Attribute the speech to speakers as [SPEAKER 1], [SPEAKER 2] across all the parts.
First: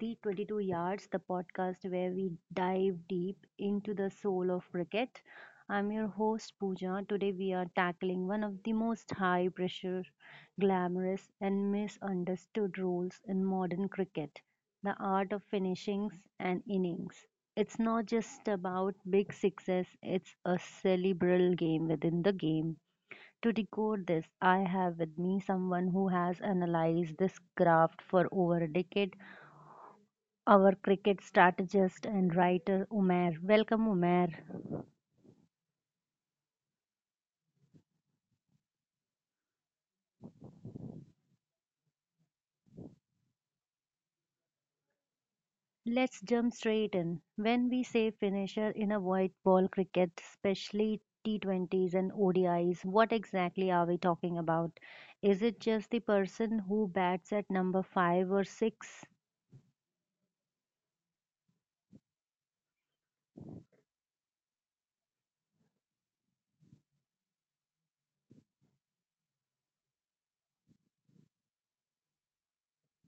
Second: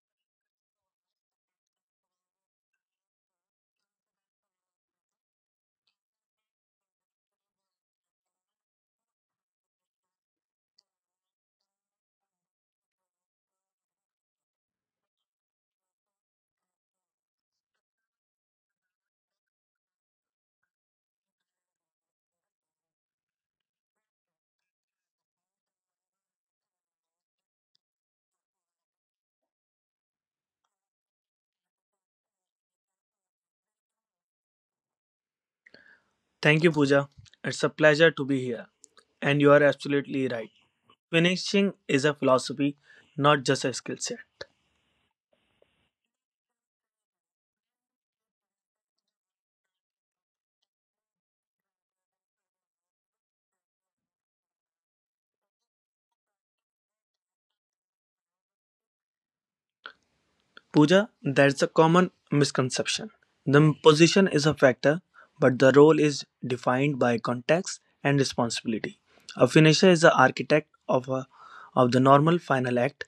[SPEAKER 1] the 22 Yards, the podcast where we dive deep into the soul of cricket. I'm your host Pooja. Today we are tackling one of the most high pressure, glamorous and misunderstood roles in modern cricket, the art of finishings and innings. It's not just about big sixes, it's a cerebral game within the game to decode this, I have with me someone who has analyzed this craft for over a decade, our cricket strategist and writer Umair. Welcome, Umair.
[SPEAKER 2] Thank you, Pooja. It's a pleasure to be here. And you are absolutely right. Finishing is a philosophy, not just a skill set.
[SPEAKER 1] Let's jump straight in. When we say finisher in a white ball cricket, especially T20s and ODIs, what exactly are we talking about? Is it just the person who bats at number 5 or 6?
[SPEAKER 2] Pooja, that's a common misconception. The position is a factor, but the role is defined by context and responsibility. A finisher is the architect of the normal final act.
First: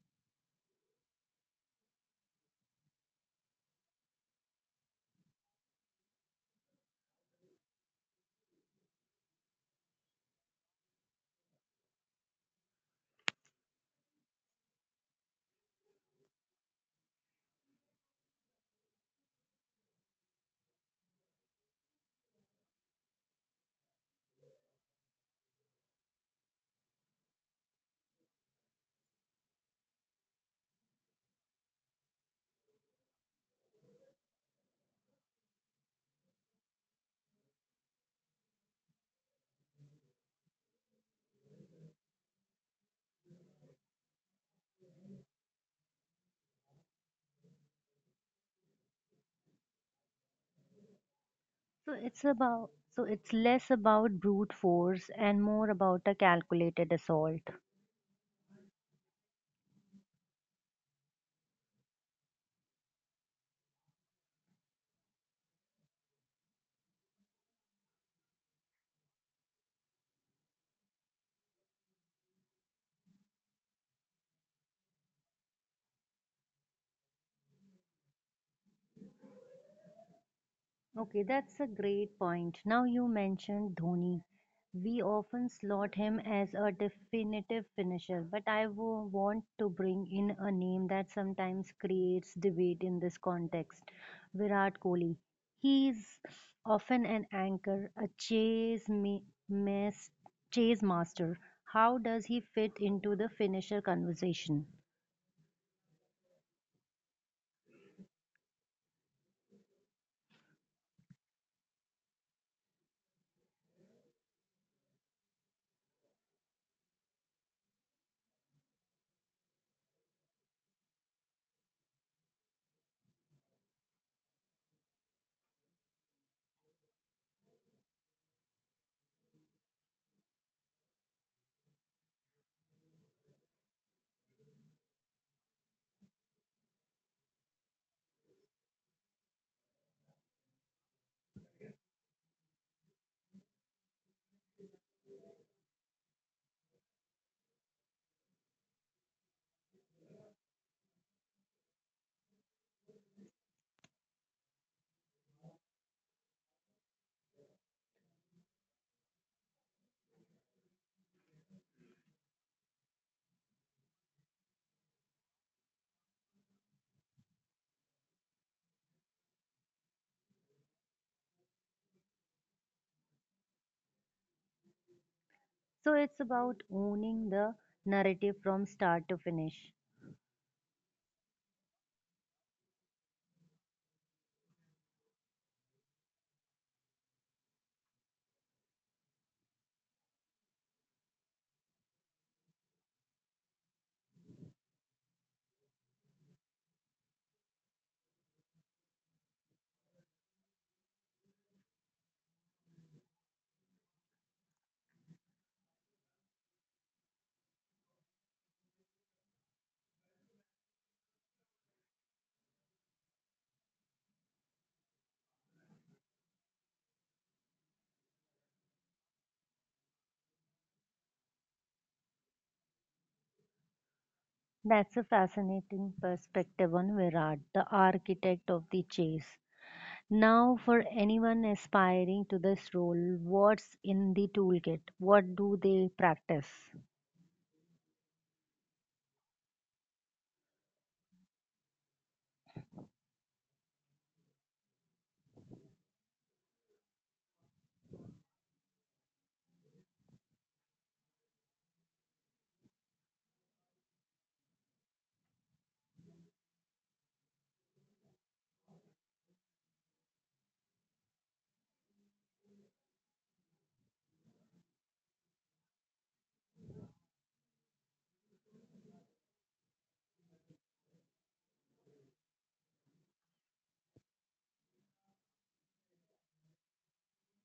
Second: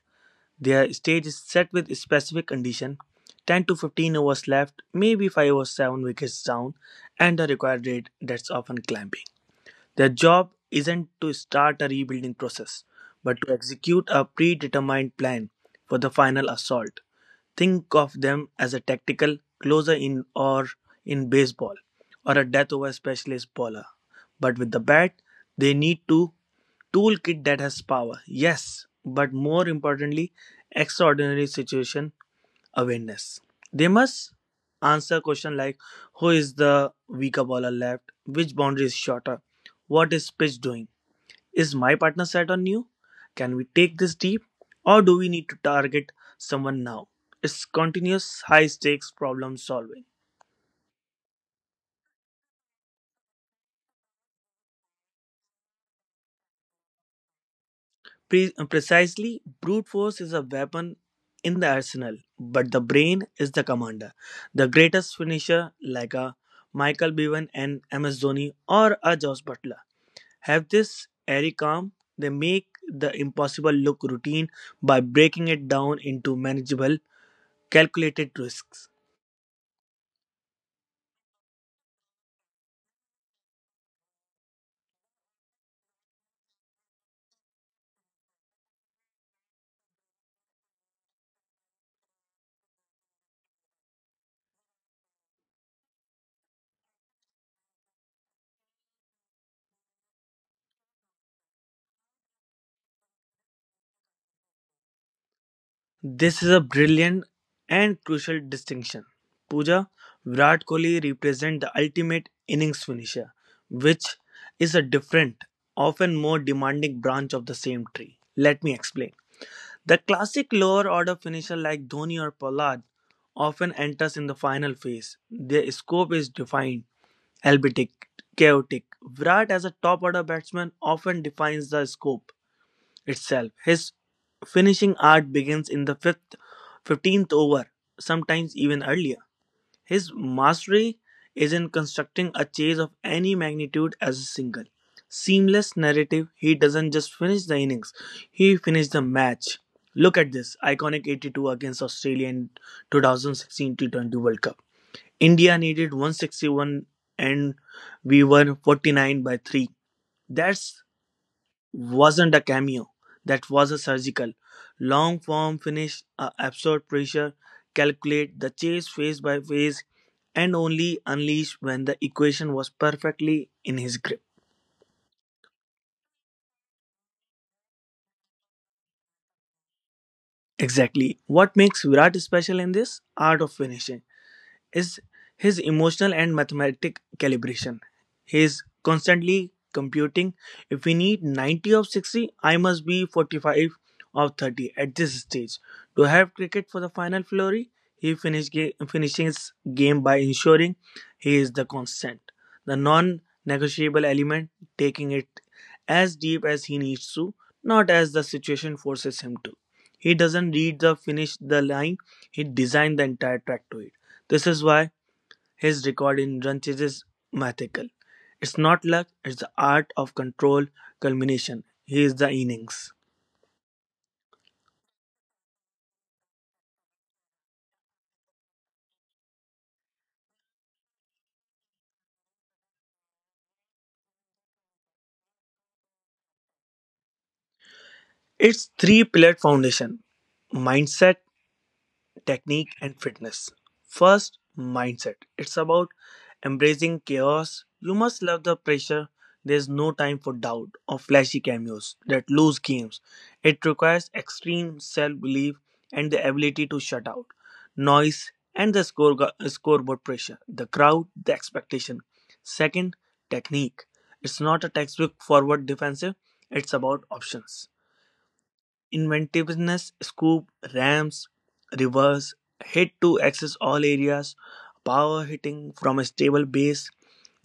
[SPEAKER 2] Their stage is set with specific condition, 10 to 15 overs left, maybe 5 or 7 wickets down, and the required rate that's often climbing. Their job isn't to start a rebuilding process, but to execute a predetermined plan for the final assault. Think of them as a tactical closer, in baseball, or a death over specialist bowler. But with the bat, they need to toolkit that has power. Yes, but more importantly, extraordinary situation awareness. They must answer questions like who is the weaker bowler left, which boundary is shorter, what is pitch doing, is my partner set on you, can we take this deep, or do we need to target someone now? It's continuous high stakes problem solving.
[SPEAKER 1] So it's about so it's less about brute force and more about a calculated assault.
[SPEAKER 2] Precisely, brute force is a weapon in the arsenal, but the brain is the commander. The greatest finisher, like a Michael Bevan and MS Dhoni, or a Josh Butler, have this airy calm. They make the impossible look routine by breaking it down into manageable, calculated risks.
[SPEAKER 1] Okay, that's a great point. Now you mentioned Dhoni. We often slot him as a definitive finisher, but want to bring in a name that sometimes creates debate in this context Virat Kohli. He's often an anchor, a chase, chase master. How does he fit into the finisher conversation?
[SPEAKER 2] This is a brilliant and crucial distinction. Pooja, Virat Kohli represent the ultimate innings finisher, which is a different, often more demanding branch of the same tree. Let me explain. The classic lower order finisher like Dhoni or Pollard often enters in the final phase. Their scope is defined, albeit chaotic. Virat as a top-order batsman often defines the scope itself. His finishing art begins in the fifth, 15th over, sometimes even earlier. His mastery is in constructing a chase of any magnitude as a single, seamless narrative. He doesn't just finish the innings, he finished the match. Look at this iconic 82 against Australia in 2016 T20 World Cup. India needed 161 and we were 49 by 3. That wasn't a cameo. That was a surgical, long form finish, a absurd pressure, calculate the chase phase by phase, and only unleash when the equation was perfectly in his grip.
[SPEAKER 1] So it's about owning the narrative from start to finish.
[SPEAKER 2] Exactly. What makes Virat special in this art of finishing is his emotional and mathematic calibration. He is constantly computing. If we need 90 of 60, I must be 45 of 30 at this stage. To have cricket for the final flurry, he finishes game by ensuring he is the constant, the non negotiable element, taking it as deep as he needs to, not as the situation forces him to. He doesn't read the finish the line, he designed the entire track to it. This is why his record in run chase is mythical. It's not luck, it's the art of control culmination. He is the innings.
[SPEAKER 1] That's a fascinating perspective on Virat, the architect of the chase. Now, for anyone aspiring to this role, what's in the toolkit? What do they practice?
[SPEAKER 2] It's three pillared foundation: mindset, technique and fitness. First, mindset. It's about embracing chaos. You must love the pressure. There's no time for doubt or flashy cameos that lose games. It requires extreme self belief and the ability to shut out noise and the score, scoreboard pressure, the crowd, the expectation. Second, technique. It's not a textbook forward defensive, it's about options. Inventiveness, scoop, ramps, reverse, hit to access all areas, power hitting from a stable base,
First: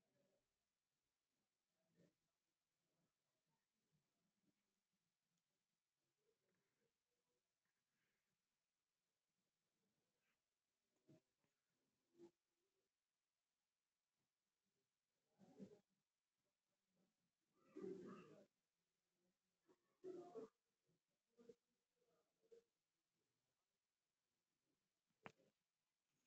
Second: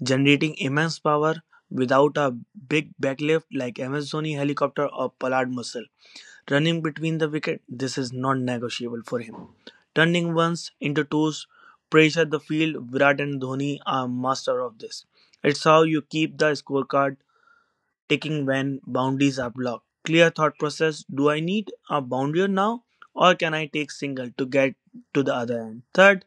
[SPEAKER 2] generating immense power without a big backlift like Amazoni helicopter or Pollard muscle. Running between the wicket, this is non-negotiable for him. Turning ones into twos, pressure the field, Virat and Dhoni are master of this. It's how you keep the scorecard taking when boundaries are blocked. Clear thought process, do I need a boundary now or can I take single to get to the other end? Third,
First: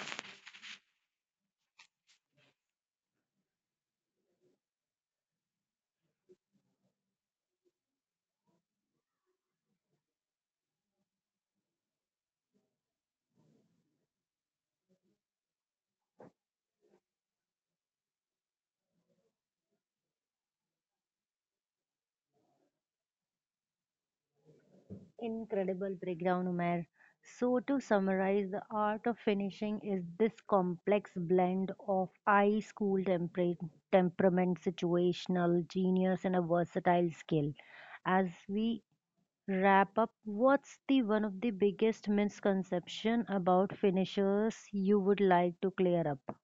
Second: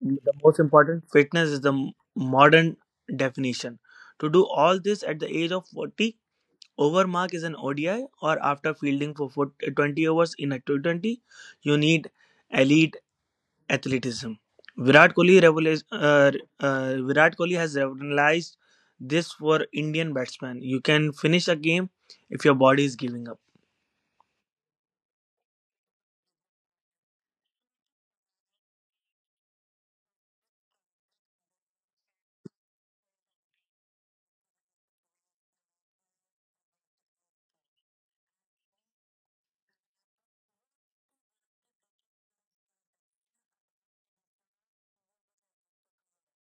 [SPEAKER 2] the most important, fitness is the modern definition. To do all this at the age of 40, overmark is an ODI or after fielding for 40 20 overs in a T20, you need elite athleticism. Virat Kohli reveals, uh, Virat Kohli has revolutionized this for Indian batsmen. You can finish a game if your body is giving up.
[SPEAKER 1] Incredible breakdown, Umair. So, to summarize, the art of finishing is this complex blend of high school temperament, situational genius, and a versatile skill. As we wrap up, what's the one of the biggest misconception about finishers you would like to clear up?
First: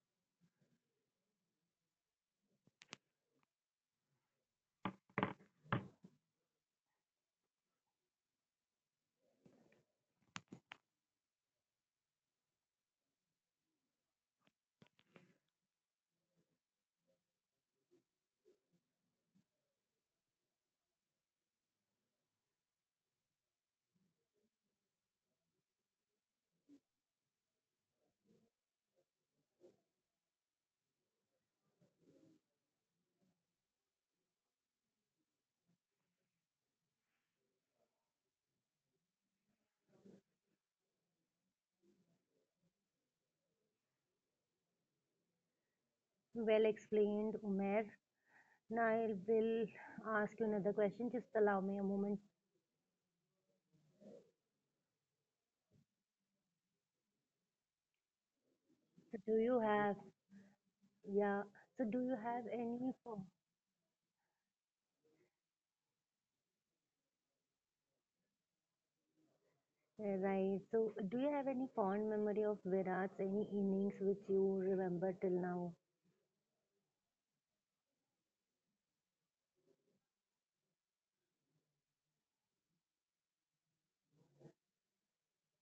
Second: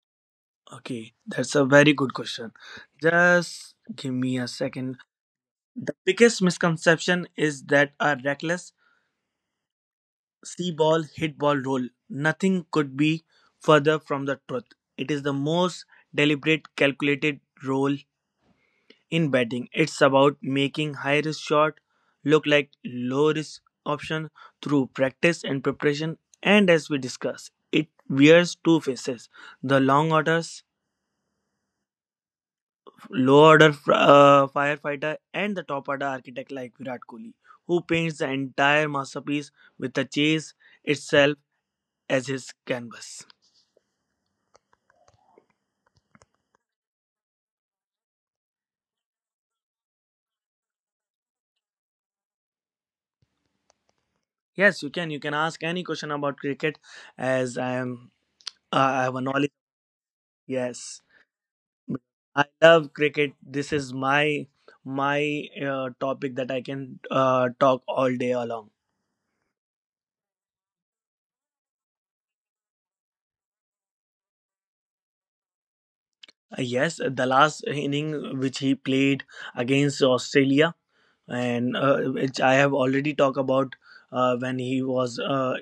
[SPEAKER 2] Okay, that's a very good question. Just give me a second. The biggest misconception is that a reckless see ball hit ball roll. Nothing could be further from the truth. It is the most deliberate, calculated roll. In betting, it's about making high risk shot look like low risk option through practice and preparation. And as we discussed, it wears two faces: the long orders, low order firefighter, and the top order architect like Virat Kohli, who paints the entire masterpiece with the chase itself as his canvas.
[SPEAKER 1] Well explained, Umair. Now I will ask you another question. Just allow me a moment.
[SPEAKER 2] Yes, you can. You can ask any question about cricket, as I am. I have
[SPEAKER 1] So
[SPEAKER 2] a
[SPEAKER 1] do
[SPEAKER 2] knowledge.
[SPEAKER 1] you have,
[SPEAKER 2] Yes.
[SPEAKER 1] yeah, so do you have
[SPEAKER 2] I love cricket. This is my topic that I can talk all day along.
[SPEAKER 1] right, so do you have any fond memory of Virat's, any innings which you remember till now?
[SPEAKER 2] Yes, the last inning which he played against Australia, and which I have already talked about, when he was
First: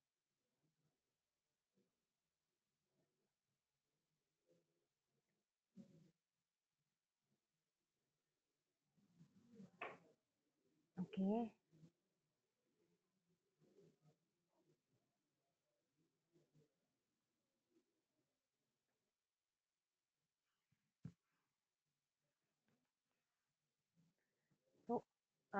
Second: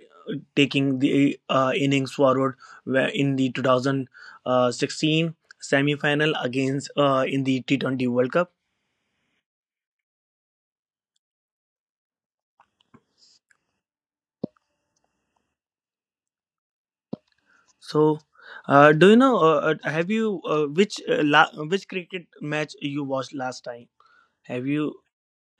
[SPEAKER 2] taking the innings forward, in the 2016 semi final against, in the T20 World Cup.
[SPEAKER 1] Okay.
[SPEAKER 2] So, do you know? Have you, which cricket match you watched last time? Have you?
[SPEAKER 1] So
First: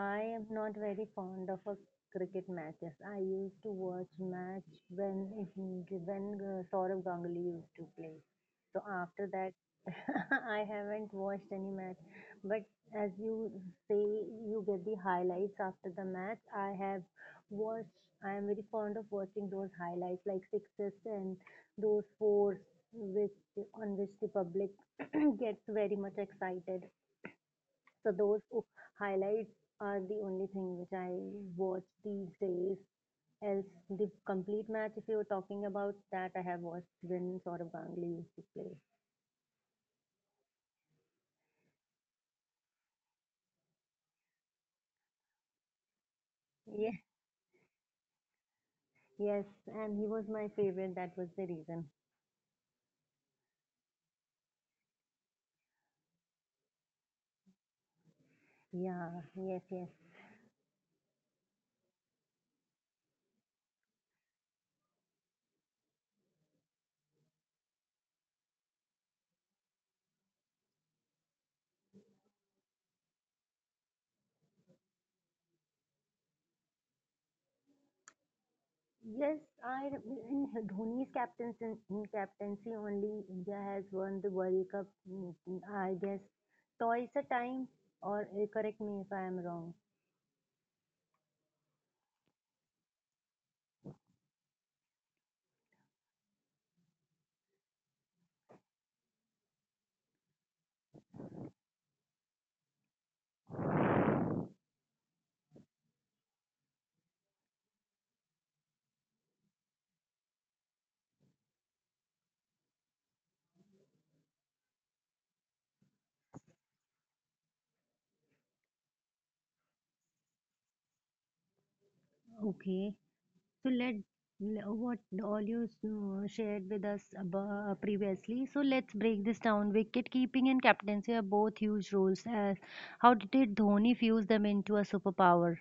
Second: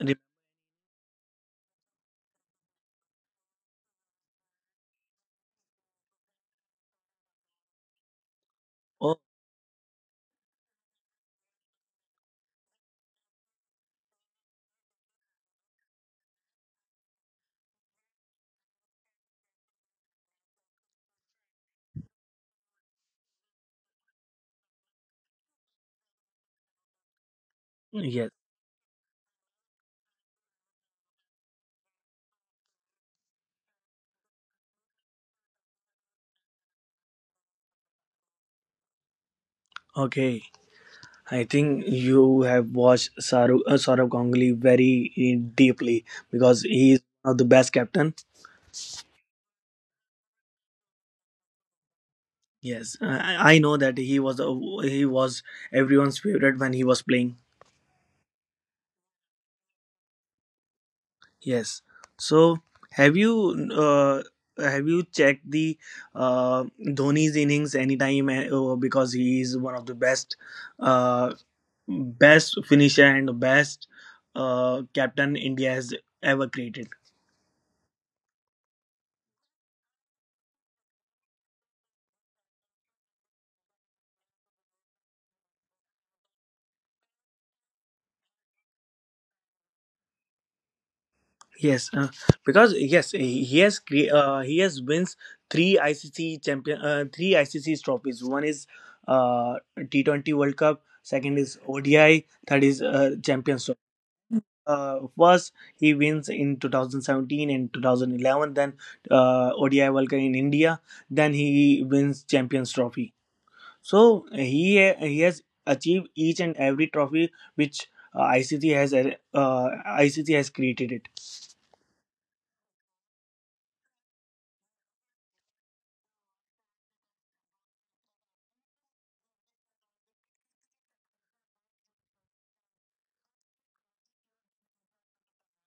[SPEAKER 2] Re-
[SPEAKER 1] am not very fond of a cricket matches. I used to watch match when Saurabh Ganguly used to play. So
[SPEAKER 2] oh,
[SPEAKER 1] after that, I haven't watched any match. But as you say, you get the highlights after the match. I have watched. I am very fond of watching those highlights, like sixes and those fours, which on which the public gets very much excited. So
[SPEAKER 2] yes.
[SPEAKER 1] highlights are the only thing which I watch these days. Else, the complete match, if you're talking about that, I have watched when Saurabh Ganguly used to play.
[SPEAKER 2] Okay. I think you have watched Saurabh Ganguly very deeply because he
[SPEAKER 1] Yeah,
[SPEAKER 2] is one of the best captain.
[SPEAKER 1] yes, and he was my favorite. That was the reason.
[SPEAKER 2] Yes, I know that he was everyone's favorite when he was playing.
[SPEAKER 1] Yeah, yes, yes.
[SPEAKER 2] Yes. So have you uh, have you checked the Dhoni's innings anytime, because he is one of the uh, best finisher and the best, captain India has ever created.
[SPEAKER 1] Yes, I in Dhoni's captaincy, in captaincy only India has won the World Cup. Mm, I guess twice a time, or correct me if I am wrong.
[SPEAKER 2] Yes, because yes, he has wins three ICC champion, three ICC trophies. One is, uh, T20 World Cup, second is ODI, third is Champions. First he wins in 2017 and 2011, then ODI World Cup in India, then he wins Champions Trophy. So he has achieved each and every trophy which uh, ICC has uh, ICC has created it.
[SPEAKER 1] Okay. So let what all you shared with us previously. So let's break this down. Wicket keeping and captaincy are both huge roles. How did Dhoni fuse them into a superpower?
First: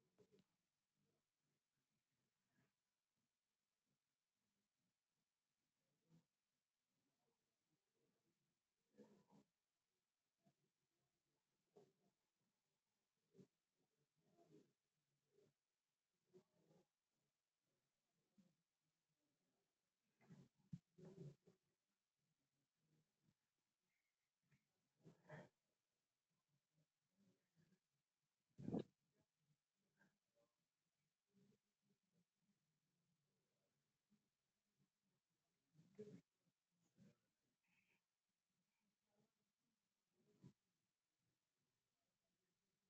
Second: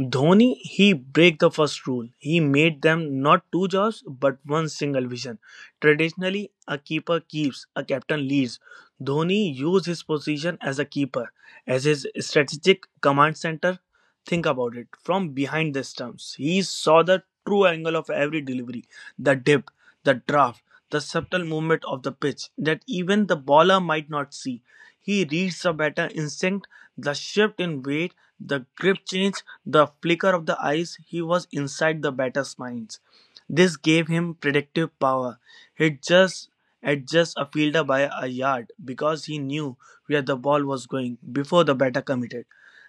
[SPEAKER 2] Dhoni, he break the first rule. He made them not two jobs but one single vision. Traditionally, a keeper keeps, a captain leads. Dhoni used his position as a keeper as his strategic command center. Think about it. From behind the stumps, he saw the true angle of every delivery, the dip, the draft, the subtle movement of the pitch that even the bowler might not see. He reads the batter instinct, the shift in weight, the grip change, the flicker of the eyes. He was inside the batter's minds. This gave him predictive power. He'd just adjust a fielder by a yard because he knew where the ball was going before the batter committed.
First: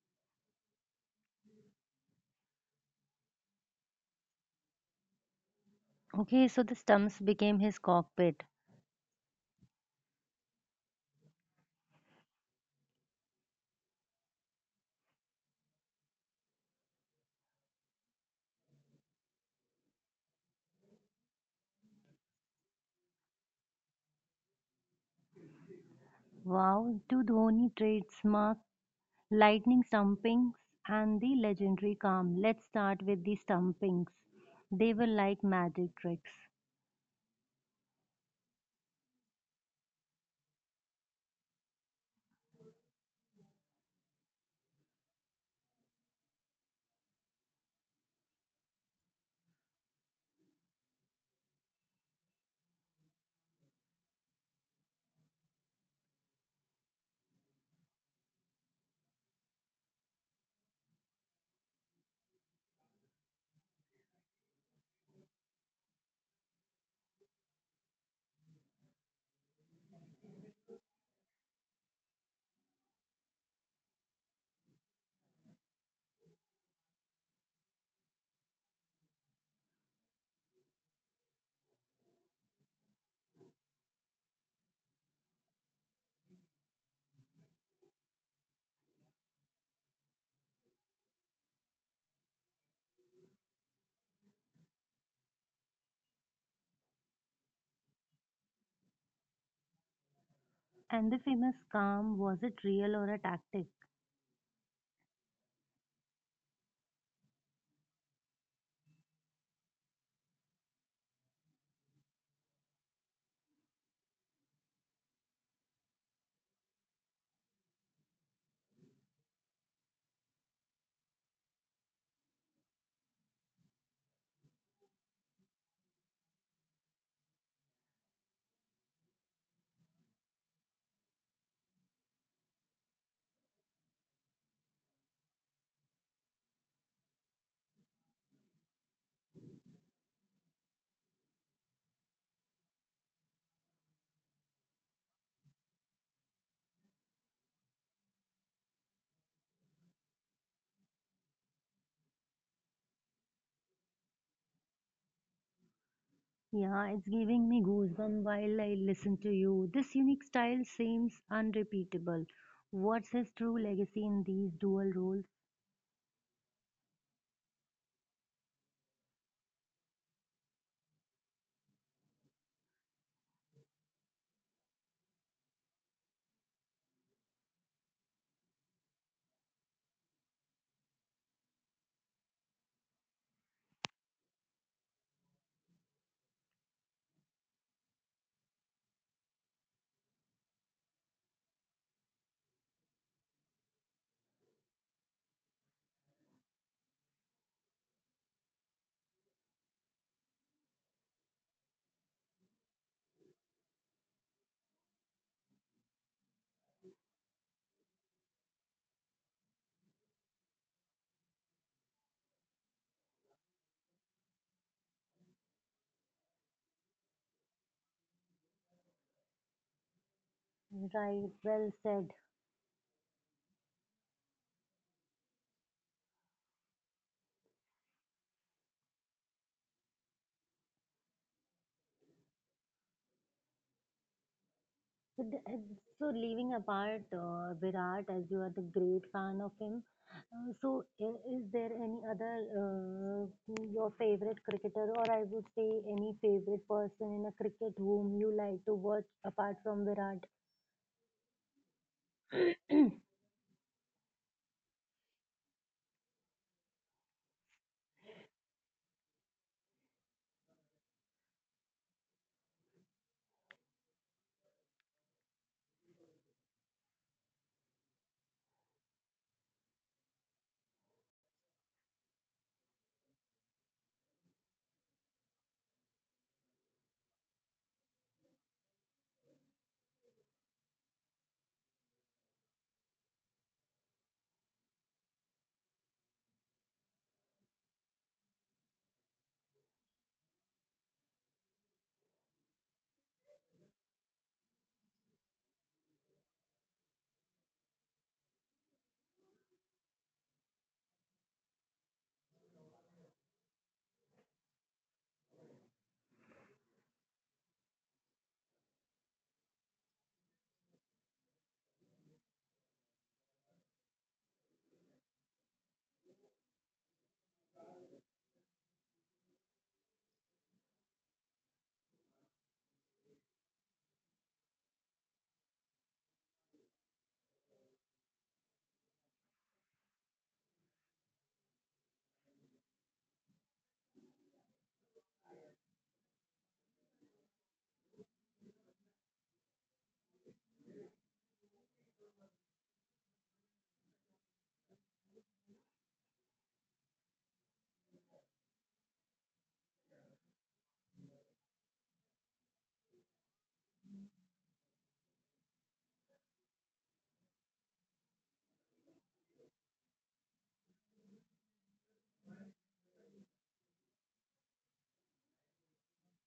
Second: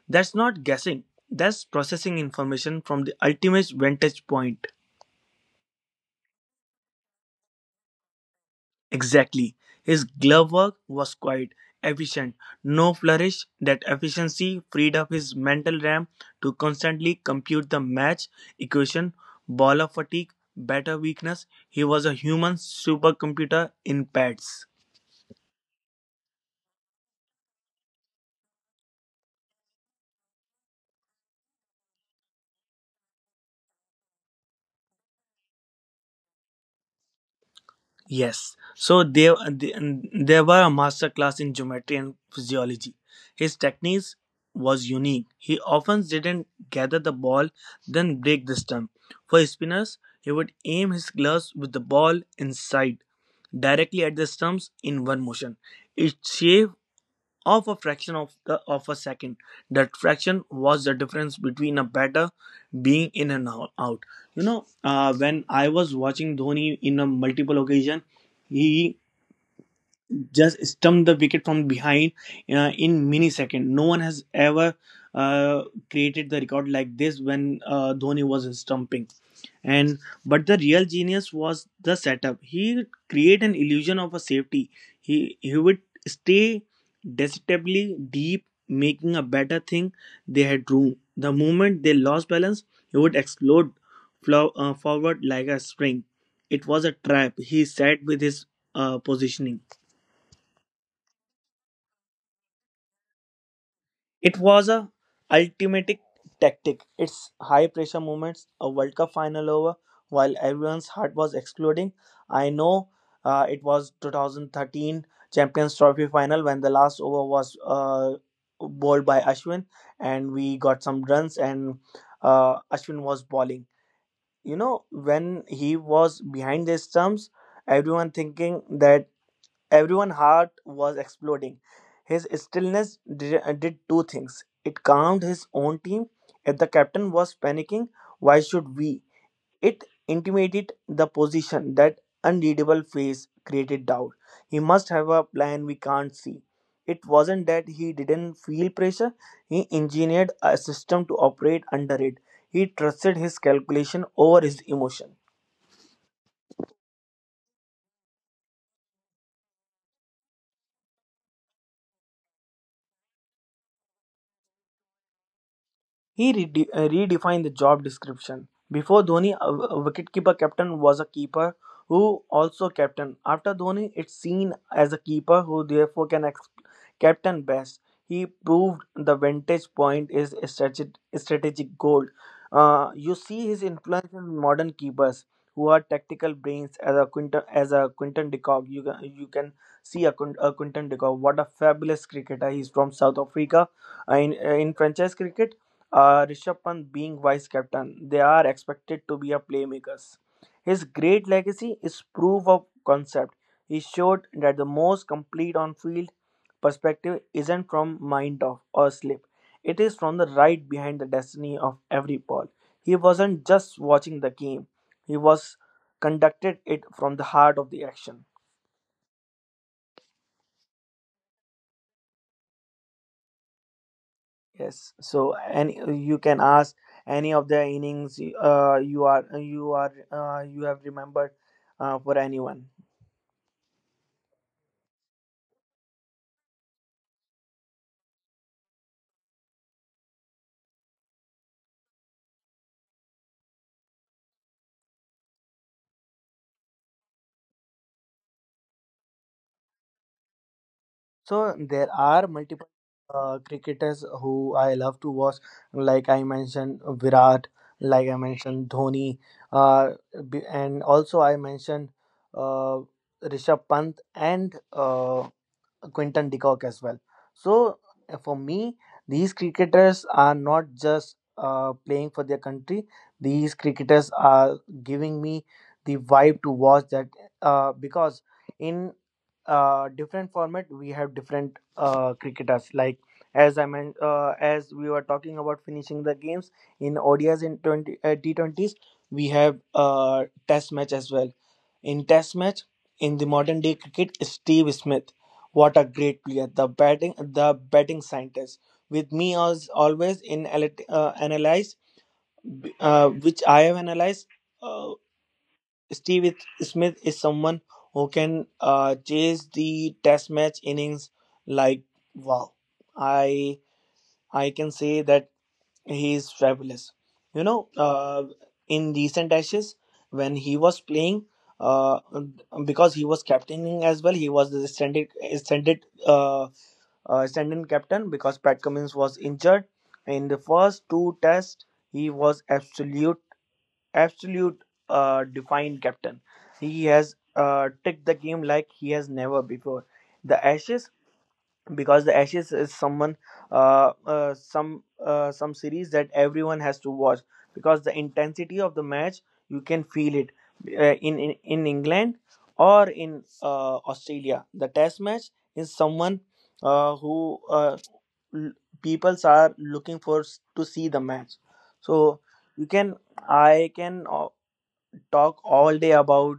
[SPEAKER 2] That's not guessing, that's processing information from the ultimate vantage point.
[SPEAKER 1] Okay, so the stumps became his cockpit.
[SPEAKER 2] Exactly. His glove work was quite efficient. No flourish. That efficiency freed up his mental RAM to constantly compute the match equation, ball of fatigue, batter weakness. He was a human supercomputer in pads.
[SPEAKER 1] Wow, to Dhoni trademark lightning stumpings and the legendary calm. Let's start with the stumpings. They were like magic tricks.
[SPEAKER 2] Yes. So there were a master class in geometry and physiology. His techniques was unique. He often didn't gather the ball, then break the stump. For spinners, he would aim his gloves with the ball inside, directly at the stumps in one motion. Its shape of a fraction of a second. That fraction was the difference between a batter being in and out. You know, when I was watching Dhoni in a multiple occasion, he just stumped the wicket from behind, in millisecond. No one has ever, uh, created the record like this when, Dhoni was stumping. And but the real genius was the setup. He create an illusion of a safety. He would stay deceptively deep, making a better thing they had room. The moment they lost balance, he would explode, forward like a spring. It was a trap he sat with his positioning.
[SPEAKER 1] And the famous calm, was it real or a tactic?
[SPEAKER 2] It was a ultimate tactic. Its high pressure moments, a World Cup final over while everyone's heart was exploding. I know, it was 2013 Champions Trophy final when the last over was, bowled by Ashwin and we got some runs, and Ashwin was bowling. You know, when he was behind the stumps, everyone thinking that. Everyone's heart was exploding. His stillness did two things. It calmed his own team. If the captain was panicking, why should we? It intimated the position that unreadable face created doubt. He must have a plan we can't see. It wasn't that he didn't feel pressure, he engineered a system to operate under it. He trusted his calculation over his emotion.
[SPEAKER 1] Yeah, it's giving me goosebumps while I listen to you. This unique style seems unrepeatable. What's his true legacy in these dual roles?
[SPEAKER 2] He redefined the job description. Before Dhoni, a wicketkeeper captain was a keeper who also captain. After Dhoni, it's seen as a keeper who therefore can captain best. He proved the vantage point is a strategic goal. You see his influence in modern keepers who are tactical brains as a Quinton de Kock. You can see a Quinton de Kock. What a fabulous cricketer. He's from South Africa. In franchise cricket, Rishabh Pant being vice captain, they are expected to be a playmakers. His great legacy is proof of concept. He showed that the most complete on-field perspective isn't from mind off or slip. It is from the right behind the destiny of every ball. He wasn't just watching the game. He was conducted it from the heart of the action.
[SPEAKER 1] Right, well said.
[SPEAKER 2] Yes. So any you can ask any of the innings you have remembered for anyone.
[SPEAKER 1] But the- and So, leaving apart Virat, as you are the great fan of him, so is there any other your favorite cricketer, or I would say any favorite person in a cricket whom you like to watch apart from Virat?
[SPEAKER 2] So there are multiple cricketers who I love to watch. Like I mentioned Virat, like I mentioned Dhoni, uh, and also I mentioned uh, Rishabh Pant and Quinton de Kock as well. So for me, these cricketers are not just playing for their country. These cricketers are giving me the vibe to watch that because in different format we have different cricketers. Like as we were talking about finishing the games in ODIs in twenty T20s, we have Test match as well. In Test match in the modern day cricket, Steve Smith, what a great player! The batting scientist. With me as always in analyze, which I have analyzed. Uh, Steve Smith is someone who can chase the Test match innings like wow. I I can say that he is fabulous. You know, in recent Ashes when he was playing. Uh, because he was captaining as well, he was the extended stand-in captain because Pat Cummins was injured. In the first two tests, he was absolute, absolute, defined captain. He has ticked the game like he has never before. The Ashes, because the ashes is someone, some some series that everyone has to watch because the intensity of the match you can feel it in england or in australia, the test match is someone uh, who uh, l- peoples are looking to see the match. So you can, I can talk all day about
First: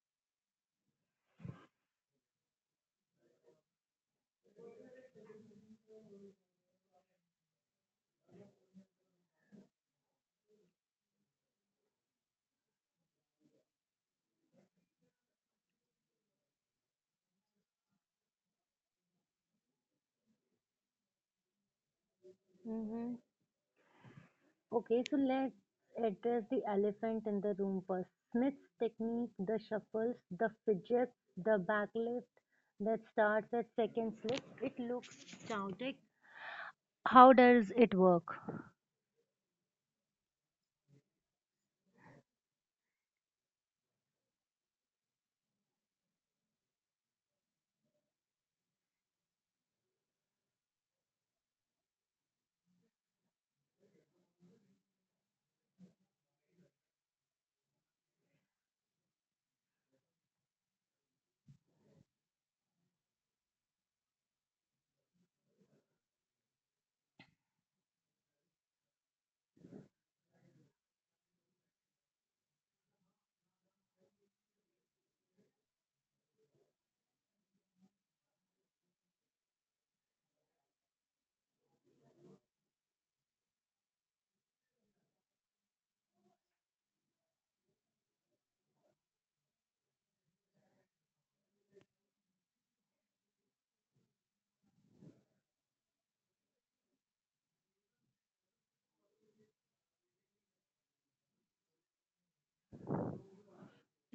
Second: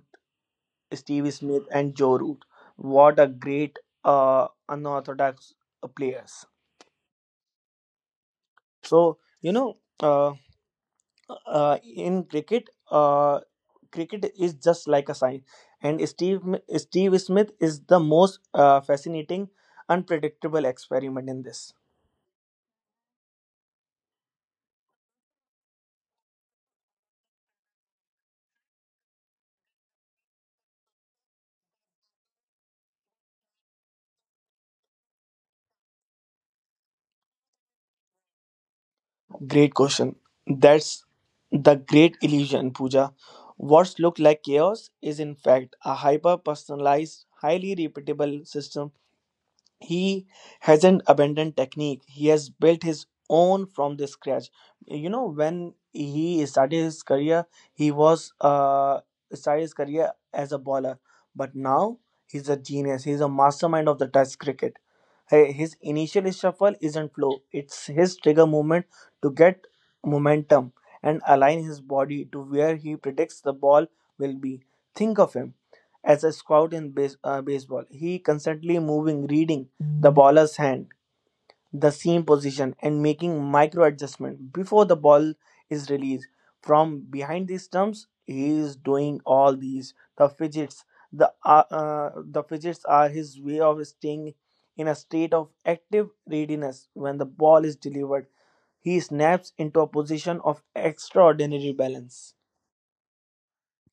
[SPEAKER 2] Steve Smith and Joe Root. What a great unorthodox players. So you know, in cricket, cricket is just like a science, and Steve Smith is the most fascinating, unpredictable experiment in this.
[SPEAKER 1] Hmm. Okay, so let's address the elephant in the room first. Smith's technique, the shuffles, the fidgets, the backlift that starts at second slip. It looks chaotic. How does it work?
[SPEAKER 2] Great question. That's the great illusion, Pooja. What's looked like chaos is in fact a hyper personalized, highly repeatable system. He hasn't abandoned technique, he has built his own from the scratch. You know, when he started his career, he was started his career as a bowler, but now he's a genius, he's a mastermind of the test cricket. Hey, his initial shuffle isn't flow, it's his trigger movement to get momentum and align his body to where he predicts the ball will be. Think of him as a scout in baseball. He constantly moving, reading the baller's hand, the seam position, and making micro adjustment before the ball is released. From behind the stumps he is doing all these the fidgets. The the fidgets are his way of staying in a state of active readiness. When the ball is delivered, he snaps into a position of extraordinary balance.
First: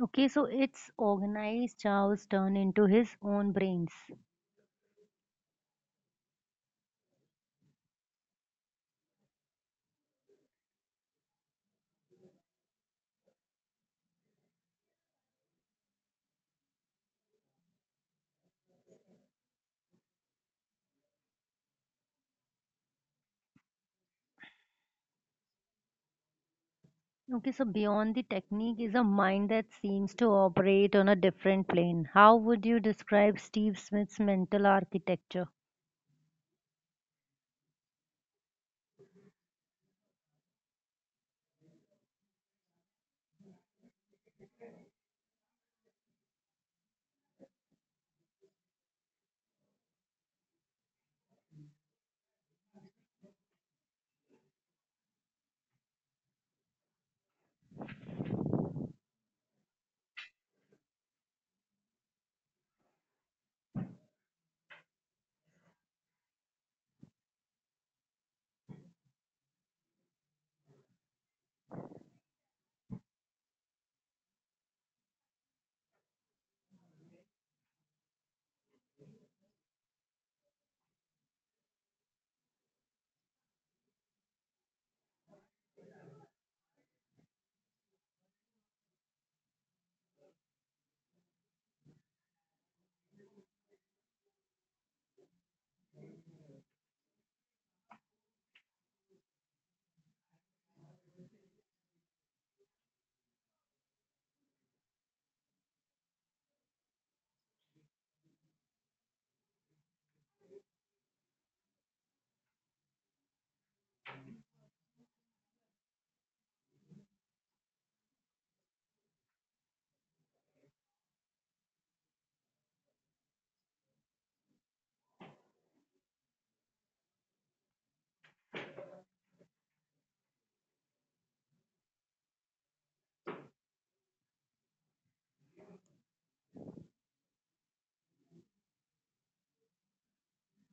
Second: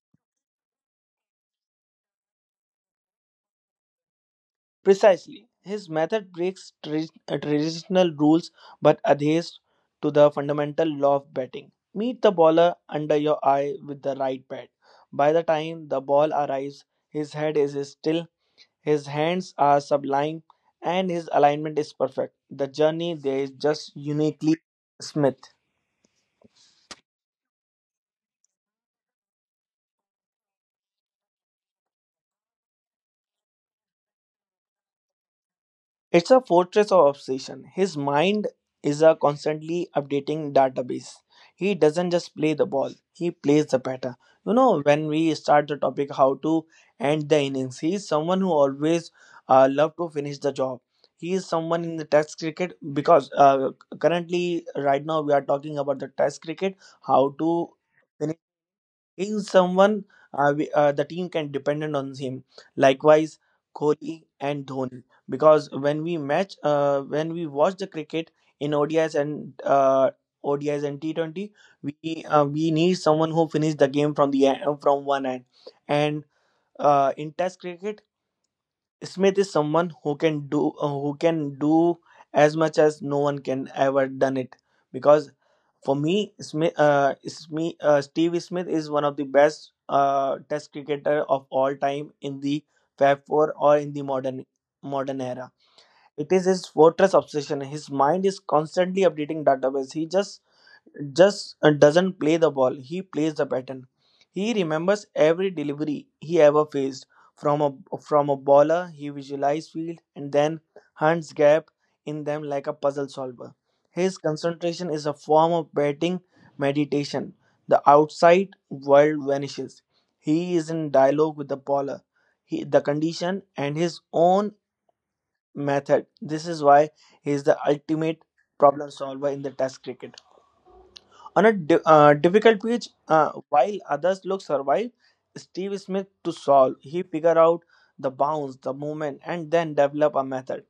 [SPEAKER 1] Okay, so it's organized Charles turn into his own brains.
[SPEAKER 2] Precisely. His method breaks traditional rules but adheres to the fundamental law of batting. Meet the bowler under your eye with the right bat. By the time the ball arrives, his head is still, his hands are sublime, and his alignment is perfect. The journey there is just uniquely Smith.
[SPEAKER 1] Okay, so beyond the technique is a mind that seems to operate on a different plane. How would you describe Steve Smith's mental architecture?
[SPEAKER 2] It's a fortress of obsession. His mind is a constantly updating database. He doesn't just play the ball, he plays the batter. You know, when we start the topic how to end the innings, he is someone who always love to finish the job. He is someone in the test cricket because currently, right now, we are talking about the test cricket, how to is someone the team can dependent on him. Likewise, Kohli and Dhoni, because when we match, when we watch the cricket in ODIs and T20, we need someone who finish the game from from one end. And in Test cricket, Smith is someone who can do as much as no one can ever done it, because for me Smith, Smith Steve Smith is one of the best test cricketer of all time in the Fab 4 or in the modern era. It is his fortress obsession, his mind is constantly updating database. He just doesn't play the ball, he plays the pattern. He remembers every delivery he ever faced from a bowler. He visualizes field and then hunts gap in them like a puzzle solver. His concentration is a form of batting meditation. The outside world vanishes. He is in dialogue with the bowler, he, the condition, and his own method. This is why he is the ultimate problem solver in the Test cricket. On a difficult pitch, while others look survive, Steve Smith to solve. He figure out the bounce, the movement, and then develop a method.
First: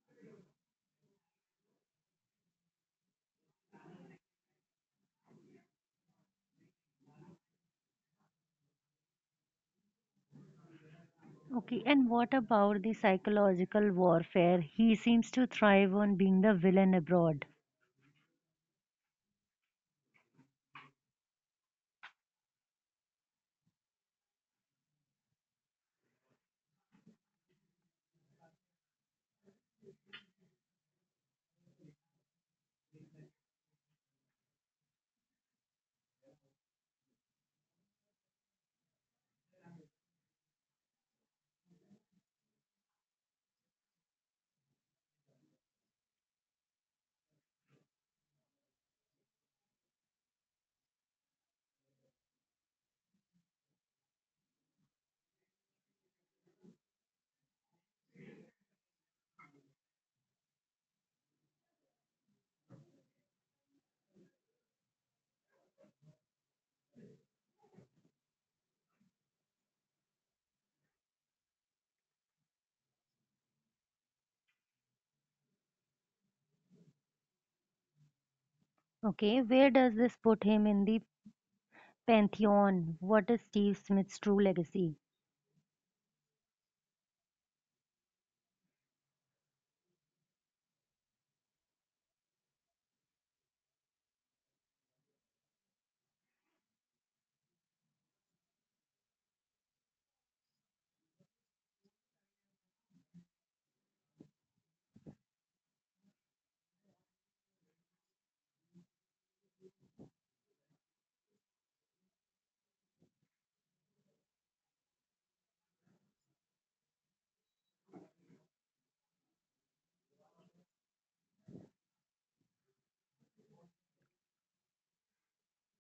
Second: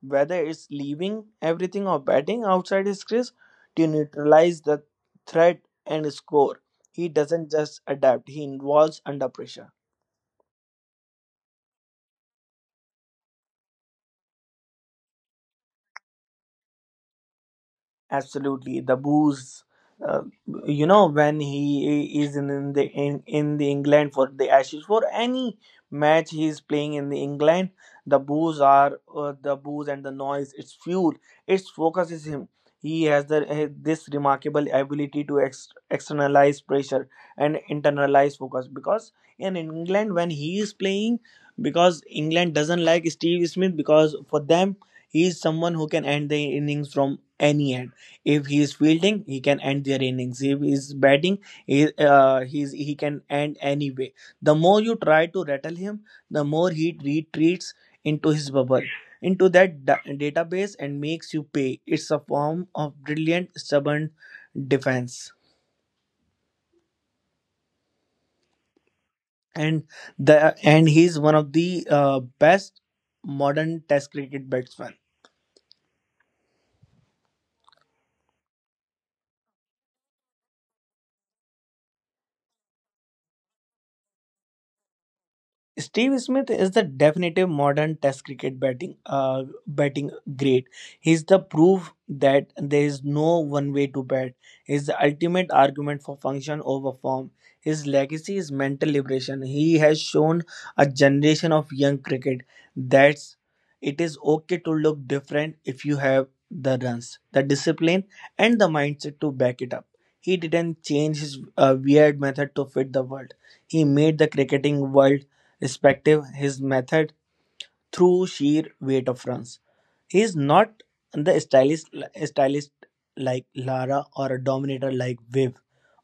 [SPEAKER 2] Whether it's leaving everything or batting outside his crease to neutralize the threat and score, he doesn't just adapt. He involves under pressure.
[SPEAKER 1] Okay, and what about the psychological warfare? He seems to thrive on being the villain abroad.
[SPEAKER 2] Absolutely, the booze. uh, you know, when he is in the england for the ashes, for any match he is playing in the england, the booze are, the booze and the noise, it's fuel. It focuses him. He has this remarkable ability to externalize pressure and internalize focus, because in england when he is playing, because england doesn't like steve smith, because for them he is someone who can end the innings from any end. If he is fielding, he can end their innings. If he is batting, he can end anyway. The more you try to rattle him, the more he retreats into his bubble, into that database, and makes you pay. It's a form of brilliant, stubborn defense, and the and he's one of the best modern Test cricket batsmen.
[SPEAKER 1] Okay, where does this put him in the pantheon? What is Steve Smith's true legacy?
[SPEAKER 2] Steve Smith is the definitive modern Test cricket batting great. He's the proof that there is no one way to bat. He's the ultimate argument for function over form. His legacy is mental liberation. He has shown a generation of young cricket that it is okay to look different if you have the runs, the discipline, and the mindset to back it up. He didn't change his weird method to fit the world. He made the cricketing world respective his method through sheer weight of runs. He is not the stylist like Lara or a dominator like Viv.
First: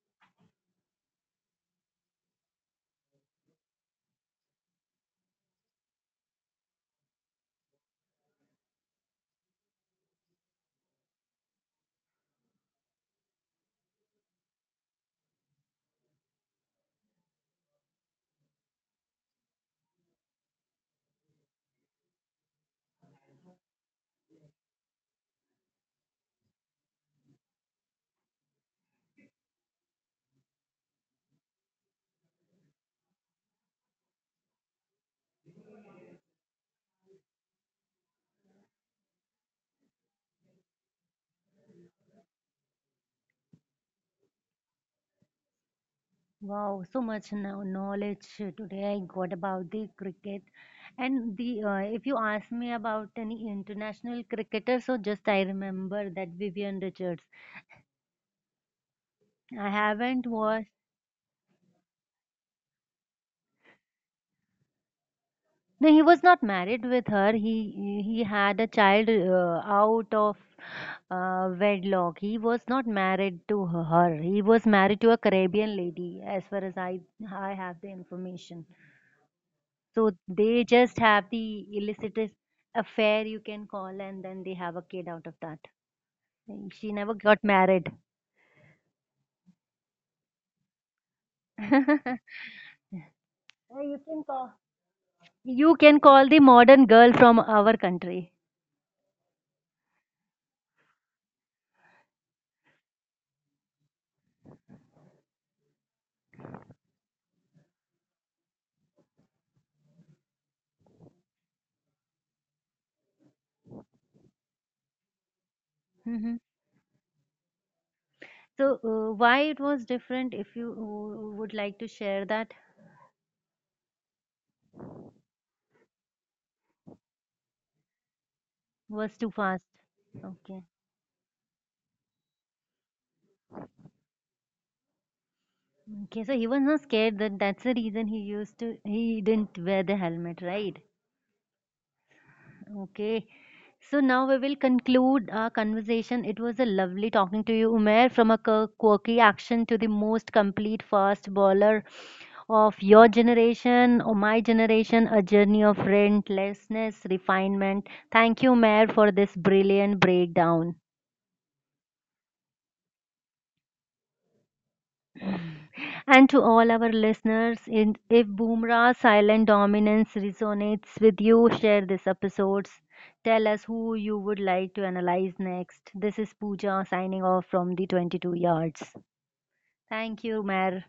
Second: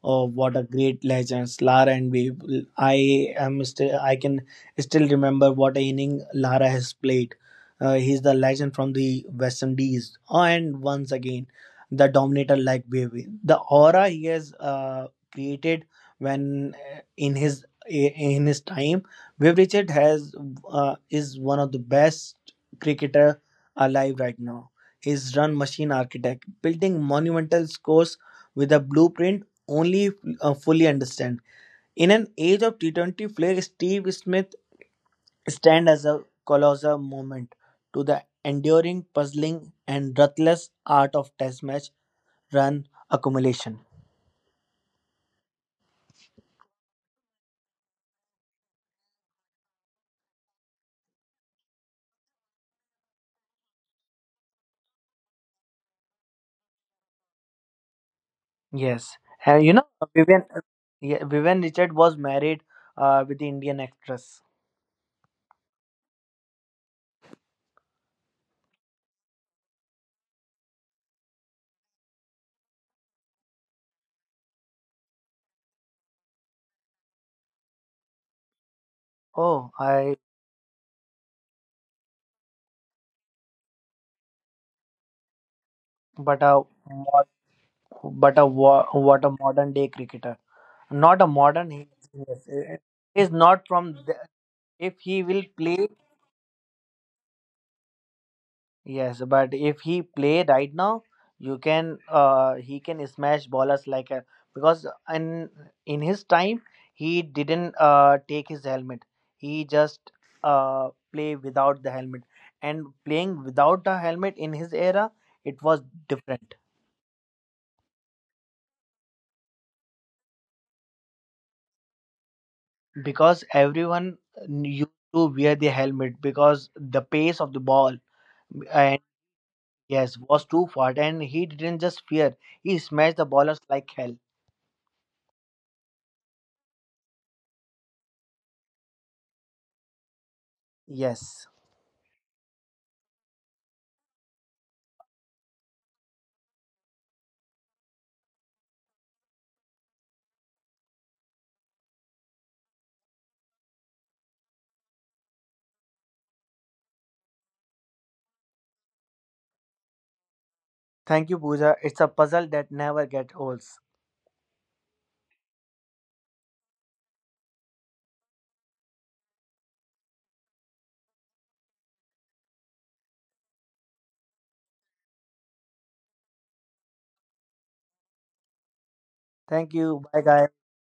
[SPEAKER 2] Oh, what a great legends, Lara and Viv. I can still remember what inning Lara has played. He's the legend from the West Indies, oh, and once again, the dominator like Viv. The aura he has created when, in his time, Viv Richard has is one of the best cricketer alive right now, is Run Machine Architect, building monumental scores with a blueprint only fully understand. In an age of T20 flair, Steve Smith stand as a colossal monument to the enduring, puzzling, and ruthless art of test match run accumulation.
[SPEAKER 1] Wow, so much now knowledge today I got about the cricket. And the if you ask me about any international cricketer, so just I remember that Vivian Richards.
[SPEAKER 2] Yes, and you
[SPEAKER 1] I
[SPEAKER 2] know
[SPEAKER 1] haven't
[SPEAKER 2] Vivian,
[SPEAKER 1] watched.
[SPEAKER 2] yeah, Vivian Richard was married with the Indian actress.
[SPEAKER 1] No, he was not married with her. He had a child out of wedlock. He was not married to her. He was married to a Caribbean lady, as far as I have the information.
[SPEAKER 2] Oh,
[SPEAKER 1] So
[SPEAKER 2] I,
[SPEAKER 1] they just have the illicit affair, you can call, and then they have a kid out of that.
[SPEAKER 2] but a
[SPEAKER 1] She never got
[SPEAKER 2] mod-
[SPEAKER 1] married.
[SPEAKER 2] but a what a modern day cricketer. Not a modern, he. Yes, it is not from
[SPEAKER 1] You
[SPEAKER 2] the,
[SPEAKER 1] can call.
[SPEAKER 2] if he will
[SPEAKER 1] You
[SPEAKER 2] play,
[SPEAKER 1] can call the modern girl from our country.
[SPEAKER 2] yes, but if he play right now, you can, he can smash ballers like a, because in in his time he didn't take his helmet, he just play without the helmet, and playing without the helmet in his era it was
[SPEAKER 1] Mhm.
[SPEAKER 2] different.
[SPEAKER 1] So why it was different? If you would like to share that,
[SPEAKER 2] Because everyone used to wear the helmet because the pace of the ball.
[SPEAKER 1] was too fast.
[SPEAKER 2] Yes, was
[SPEAKER 1] Okay.
[SPEAKER 2] too far, and he didn't just fear, he smashed the ballers like hell.
[SPEAKER 1] Okay, so he was not scared that that's the reason he used to he didn't wear the helmet, right?
[SPEAKER 2] Yes.
[SPEAKER 1] Okay. So now we will conclude our conversation. It was a lovely talking to you, Umair, from a quirky action to the most complete fast bowler of your generation or my generation, a journey of relentlessness, refinement. Thank you, Umair, for this brilliant breakdown.
[SPEAKER 2] Thank you, Pooja. It's a puzzle that never gets old.
[SPEAKER 1] And to all our listeners, in, if Boomra's silent dominance resonates with you, share this episode. Tell us who you would like to analyze next. This is Pooja signing off from the 22 yards.
[SPEAKER 2] Thank you.
[SPEAKER 1] Thank
[SPEAKER 2] Bye,
[SPEAKER 1] you,
[SPEAKER 2] guys.
[SPEAKER 1] Mayor.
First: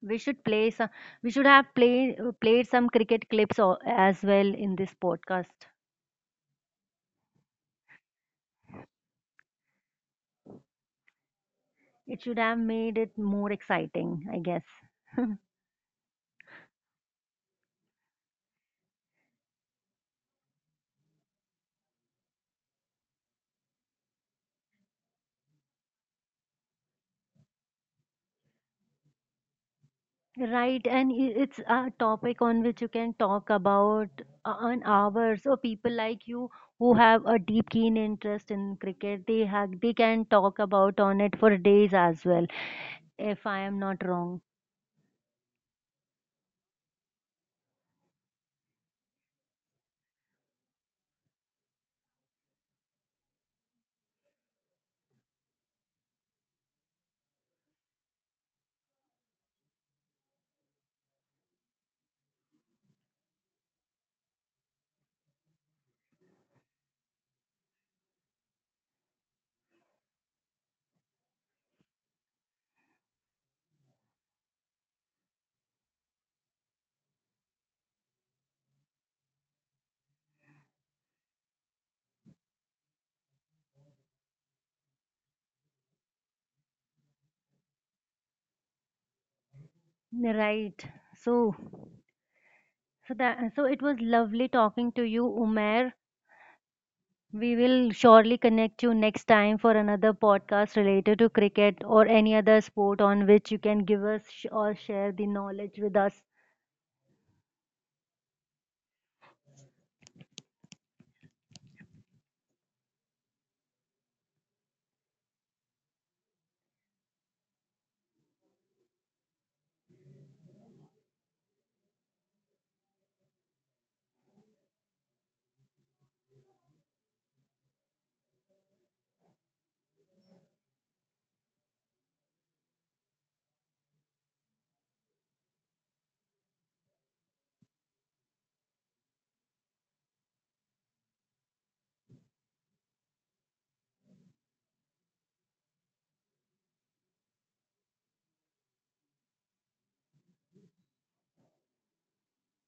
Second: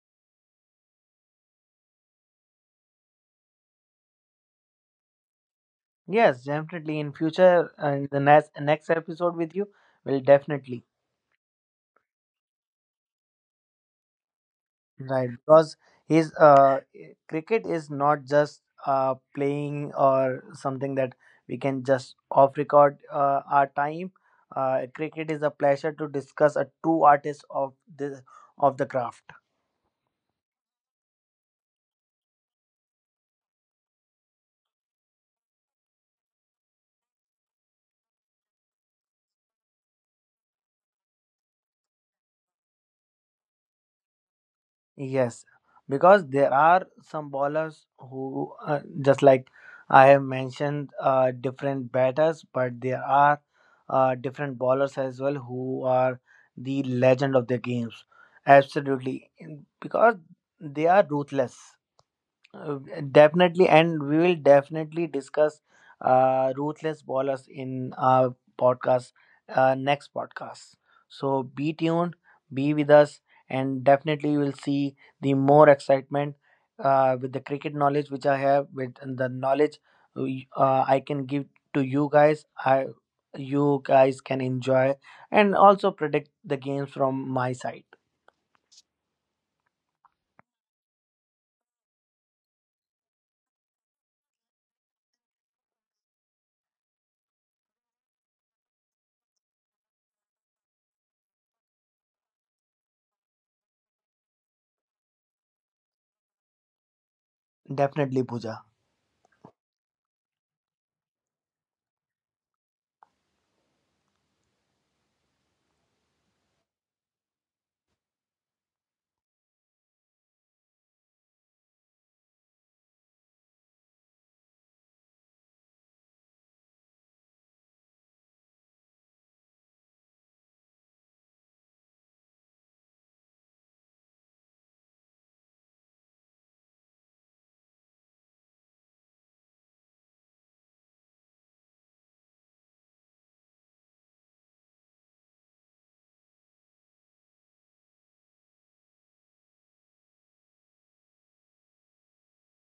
[SPEAKER 1] We should play some, we should have played some cricket clips as well in this podcast.
[SPEAKER 2] Yes, definitely. In future, in the next episode with you, we'll definitely.
[SPEAKER 1] It should have made it more exciting, I guess.
[SPEAKER 2] Right, because he's cricket is not just playing or something that we can just off record our time. Cricket is a pleasure to discuss a true artist of this of the craft.
[SPEAKER 1] Right, and it's a topic on which you can talk about an hour. So people like you who have a deep, keen interest in cricket, they can talk about on it for days as well, if I am not wrong.
[SPEAKER 2] Yes, because there are some bowlers who, just like I have mentioned, different batters, but there are different bowlers as well who are the legend of the games. Absolutely. Because they are ruthless. Uh, Definitely, and we will definitely discuss ruthless ballers in our podcast, next podcast. So be tuned, be with us, and definitely you will see the more excitement with the cricket knowledge which I have, with the knowledge I can give to you guys. I, you guys can enjoy and also predict the games from my side.
[SPEAKER 1] Right. So, so it was lovely talking to you, Umair. We will surely connect you next time for another podcast related to cricket or any other sport on which you can give us sh- or share the knowledge with us.
[SPEAKER 2] Definitely, Pooja.